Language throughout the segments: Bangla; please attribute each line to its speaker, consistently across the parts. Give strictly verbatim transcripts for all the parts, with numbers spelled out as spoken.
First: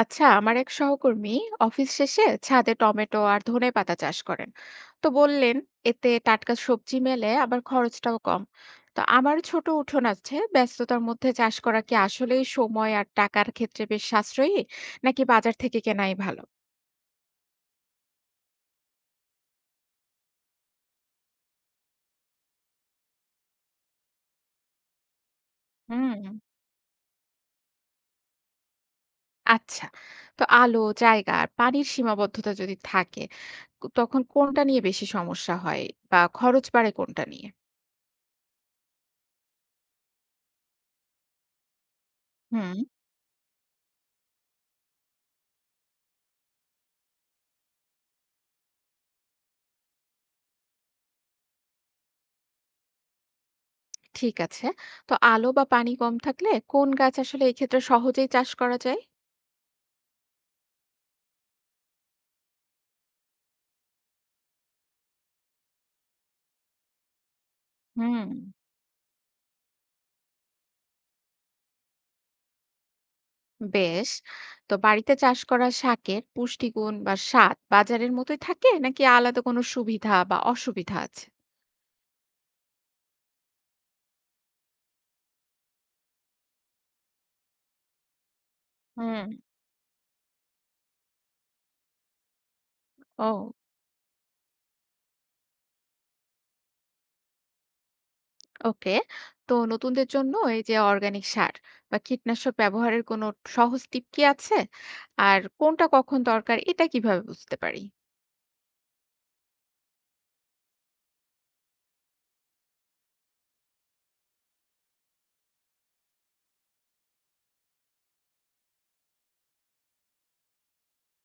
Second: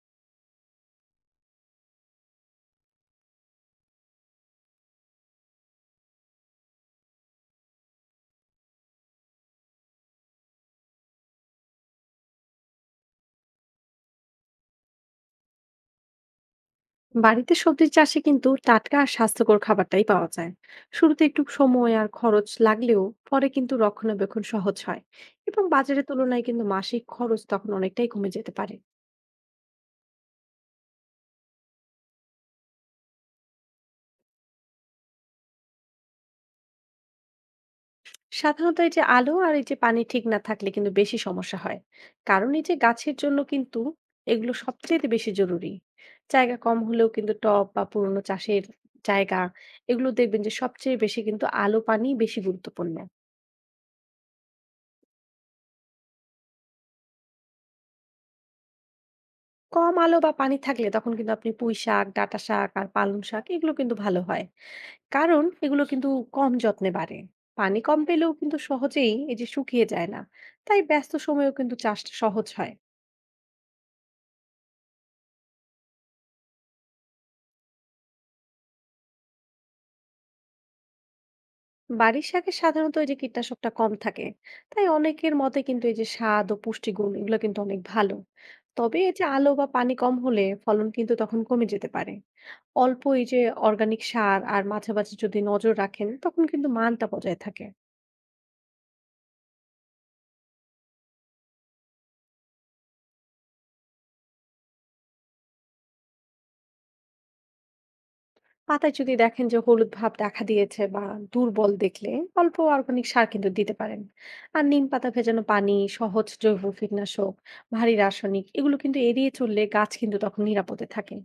Speaker 1: আচ্ছা আমার এক সহকর্মী অফিস শেষে ছাদে টমেটো আর ধনেপাতা চাষ করেন, তো বললেন এতে টাটকা সবজি মেলে আবার খরচটাও কম। তো আমার ছোট উঠোন আছে, ব্যস্ততার মধ্যে চাষ করা কি আসলেই সময় আর টাকার ক্ষেত্রে বেশ সাশ্রয়ী, নাকি বাজার থেকে কেনাই ভালো?
Speaker 2: বাড়িতে সবজি চাষে কিন্তু টাটকা আর স্বাস্থ্যকর খাবারটাই পাওয়া যায়। শুরুতে একটু সময় আর খরচ লাগলেও পরে কিন্তু রক্ষণাবেক্ষণ সহজ হয় এবং বাজারের
Speaker 1: হুম,
Speaker 2: তুলনায় কিন্তু মাসিক খরচ তখন অনেকটাই কমে যেতে পারে।
Speaker 1: আচ্ছা। তো আলো, জায়গা আর পানির সীমাবদ্ধতা যদি থাকে, তখন কোনটা নিয়ে বেশি সমস্যা হয় বা খরচ বাড়ে কোনটা নিয়ে?
Speaker 2: সাধারণত এই যে আলো আর এই যে পানি ঠিক না থাকলে কিন্তু বেশি সমস্যা হয়। কারণ এই যে
Speaker 1: হুম।
Speaker 2: গাছের জন্য কিন্তু এগুলো সবচেয়ে বেশি জরুরি। জায়গা কম হলেও কিন্তু টব বা পুরনো চাষের জায়গা, এগুলো দেখবেন যে সবচেয়ে বেশি কিন্তু আলো পানি বেশি গুরুত্বপূর্ণ।
Speaker 1: ঠিক আছে। তো আলো বা পানি কম থাকলে কোন গাছ আসলে এক্ষেত্রে সহজেই চাষ করা যায়?
Speaker 2: কম আলো বা পানি থাকলে তখন কিন্তু আপনি পুঁই শাক, ডাঁটা শাক আর পালং শাক, এগুলো কিন্তু ভালো হয়। কারণ এগুলো কিন্তু কম যত্নে বাড়ে। পানি কম
Speaker 1: হুম।
Speaker 2: পেলেও কিন্তু সহজেই এই যে শুকিয়ে যায় না। তাই ব্যস্ত সময়েও কিন্তু চাষটা সহজ হয়।
Speaker 1: বেশ। তো বাড়িতে চাষ করা শাকের পুষ্টিগুণ বা স্বাদ বাজারের মতোই থাকে নাকি আলাদা কোনো সুবিধা বা অসুবিধা আছে?
Speaker 2: বাড়ির শাকে সাধারণত এই যে কীটনাশকটা কম থাকে। তাই অনেকের মতে কিন্তু এই যে স্বাদ ও পুষ্টিগুণ, এগুলো কিন্তু অনেক ভালো। তবে এই যে
Speaker 1: হুম।
Speaker 2: আলো বা পানি কম হলে ফলন কিন্তু তখন কমে যেতে পারে। অল্প এই
Speaker 1: ও।
Speaker 2: যে অর্গানিক সার আর মাঝে মাঝে যদি নজর রাখেন তখন কিন্তু মানটা বজায় থাকে।
Speaker 1: ওকে। তো নতুনদের জন্য এই যে অর্গানিক সার বা কীটনাশক ব্যবহারের কোনো সহজ টিপ কি আছে? আর কোনটা কখন দরকার এটা কিভাবে বুঝতে পারি?
Speaker 2: পাতায় যদি দেখেন যে হলুদ ভাব দেখা দিয়েছে বা দুর্বল দেখলে অল্প অর্গানিক সার কিন্তু দিতে পারেন। আর নিম পাতা ভেজানো পানি সহজ জৈব কীটনাশক। ভারী রাসায়নিক এগুলো কিন্তু এড়িয়ে চললে গাছ কিন্তু তখন নিরাপদে থাকে।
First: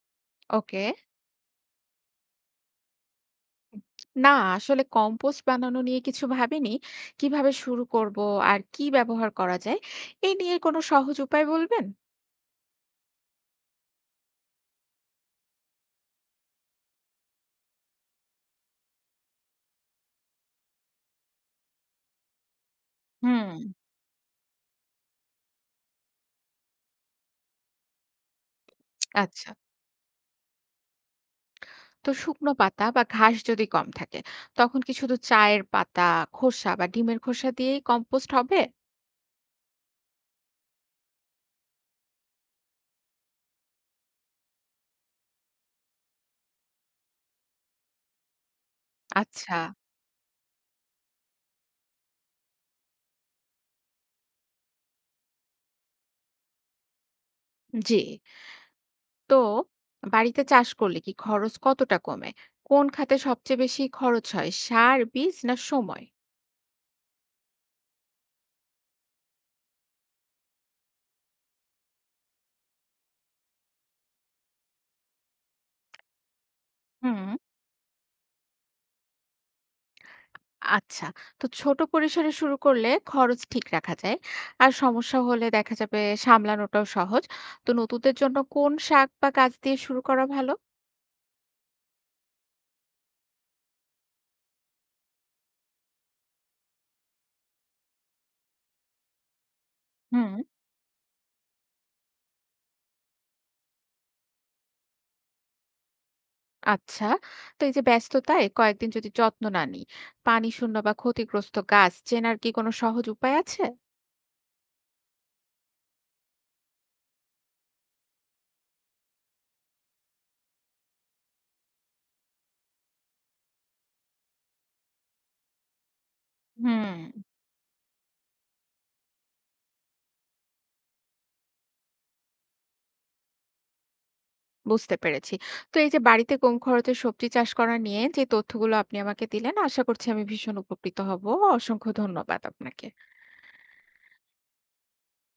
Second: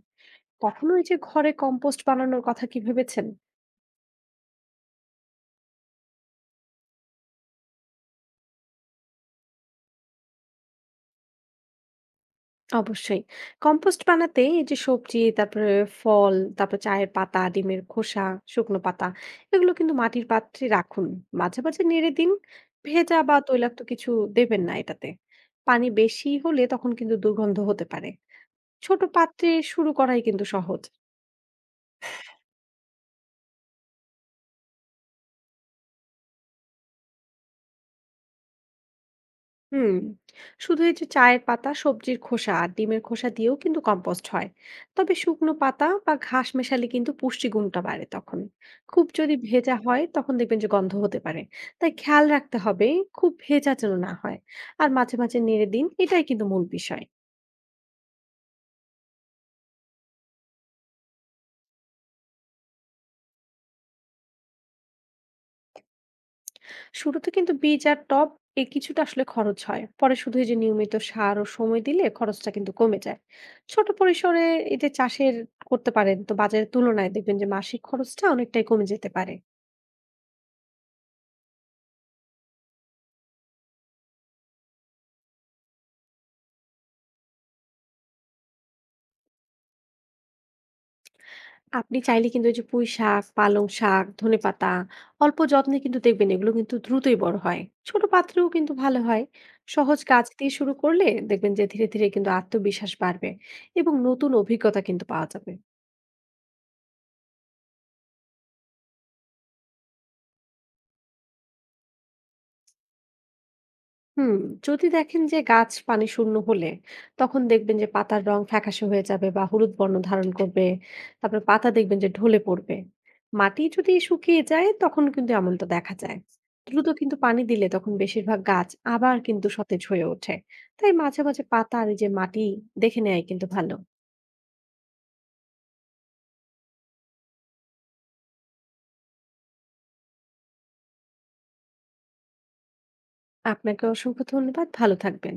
Speaker 1: ওকে।
Speaker 2: কখনো এই যে ঘরে কম্পোস্ট বানানোর কথা কি ভেবেছেন?
Speaker 1: না, আসলে কম্পোস্ট বানানো নিয়ে কিছু ভাবিনি। কিভাবে শুরু করব আর কি ব্যবহার করা যায় এ নিয়ে কোনো সহজ উপায় বলবেন?
Speaker 2: অবশ্যই। কম্পোস্ট বানাতে এই যে সবজি, তারপরে ফল, তারপর চায়ের পাতা, ডিমের খোসা, শুকনো পাতা, এগুলো কিন্তু মাটির পাত্রে রাখুন। মাঝে মাঝে নেড়ে দিন। ভেজা বা
Speaker 1: হুম।
Speaker 2: তৈলাক্ত কিছু দেবেন না এটাতে। পানি বেশি হলে তখন কিন্তু দুর্গন্ধ হতে পারে। ছোট পাত্রে
Speaker 1: আচ্ছা।
Speaker 2: শুরু করাই কিন্তু সহজ।
Speaker 1: তো শুকনো পাতা বা ঘাস যদি কম থাকে, তখন কি শুধু চায়ের পাতা, খোসা বা ডিমের খোসা দিয়েই কম্পোস্ট হবে?
Speaker 2: হুম। শুধু এই যে চায়ের পাতা, সবজির খোসা আর ডিমের খোসা দিয়েও কিন্তু কম্পোস্ট হয়। তবে শুকনো পাতা বা ঘাস মেশালে কিন্তু পুষ্টিগুণটা বাড়ে তখন। খুব যদি
Speaker 1: আচ্ছা,
Speaker 2: ভেজা হয় তখন দেখবেন যে গন্ধ হতে পারে। তাই খেয়াল রাখতে হবে খুব ভেজা যেন না হয়। আর মাঝে মাঝে নেড়ে দিন, এটাই কিন্তু মূল বিষয়।
Speaker 1: জি। তো বাড়িতে চাষ করলে কি খরচ কতটা কমে? কোন খাতে সবচেয়ে বেশি খরচ হয়? সার, বীজ না সময়?
Speaker 2: শুরুতে কিন্তু বীজ আর টব, এ কিছুটা আসলে খরচ হয়। পরে শুধু এই যে নিয়মিত সার ও সময় দিলে খরচটা কিন্তু কমে যায়। ছোট পরিসরে এতে চাষের করতে পারেন, তো বাজারের তুলনায়
Speaker 1: হুম।
Speaker 2: দেখবেন যে মাসিক খরচটা অনেকটাই কমে যেতে পারে।
Speaker 1: আচ্ছা। তো ছোট পরিসরে শুরু করলে খরচ ঠিক রাখা যায়। আর সমস্যা হলে দেখা যাবে সামলানোটাও সহজ। তো নতুনদের জন্য কোন শাক বা গাছ দিয়ে শুরু করা ভালো?
Speaker 2: আপনি চাইলে কিন্তু এই যে পুঁই শাক, পালং শাক, ধনেপাতা, অল্প যত্নে কিন্তু দেখবেন এগুলো কিন্তু দ্রুতই বড় হয়। ছোট পাত্রেও কিন্তু ভালো হয়। সহজ কাজ
Speaker 1: হুম।
Speaker 2: দিয়ে শুরু করলে দেখবেন যে ধীরে ধীরে কিন্তু আত্মবিশ্বাস বাড়বে এবং নতুন অভিজ্ঞতা কিন্তু পাওয়া যাবে।
Speaker 1: আচ্ছা। তো এই যে ব্যস্ততায় কয়েকদিন যদি যত্ন না নিই, পানি শূন্য বা ক্ষতিগ্রস্ত গাছ চেনার কি কোনো সহজ উপায় আছে?
Speaker 2: হুম। যদি দেখেন যে গাছ পানি শূন্য হলে, তখন দেখবেন যে পাতার রং ফ্যাকাশে হয়ে যাবে বা হলুদ বর্ণ ধারণ করবে। তারপরে পাতা দেখবেন যে ঢলে পড়বে। মাটি যদি শুকিয়ে যায় তখন কিন্তু এমনটা দেখা যায়। দ্রুত
Speaker 1: হুম।
Speaker 2: কিন্তু পানি দিলে তখন বেশিরভাগ গাছ আবার কিন্তু সতেজ হয়ে ওঠে। তাই মাঝে মাঝে পাতা আর এই যে মাটি দেখে নেয় কিন্তু ভালো।
Speaker 1: বুঝতে পেরেছি। তো এই যে বাড়িতে কম খরচে সবজি চাষ করা নিয়ে যে তথ্যগুলো আপনি আমাকে দিলেন, আশা করছি আমি ভীষণ উপকৃত হব। অসংখ্য ধন্যবাদ আপনাকে।
Speaker 2: আপনাকে অসংখ্য ধন্যবাদ, ভালো থাকবেন।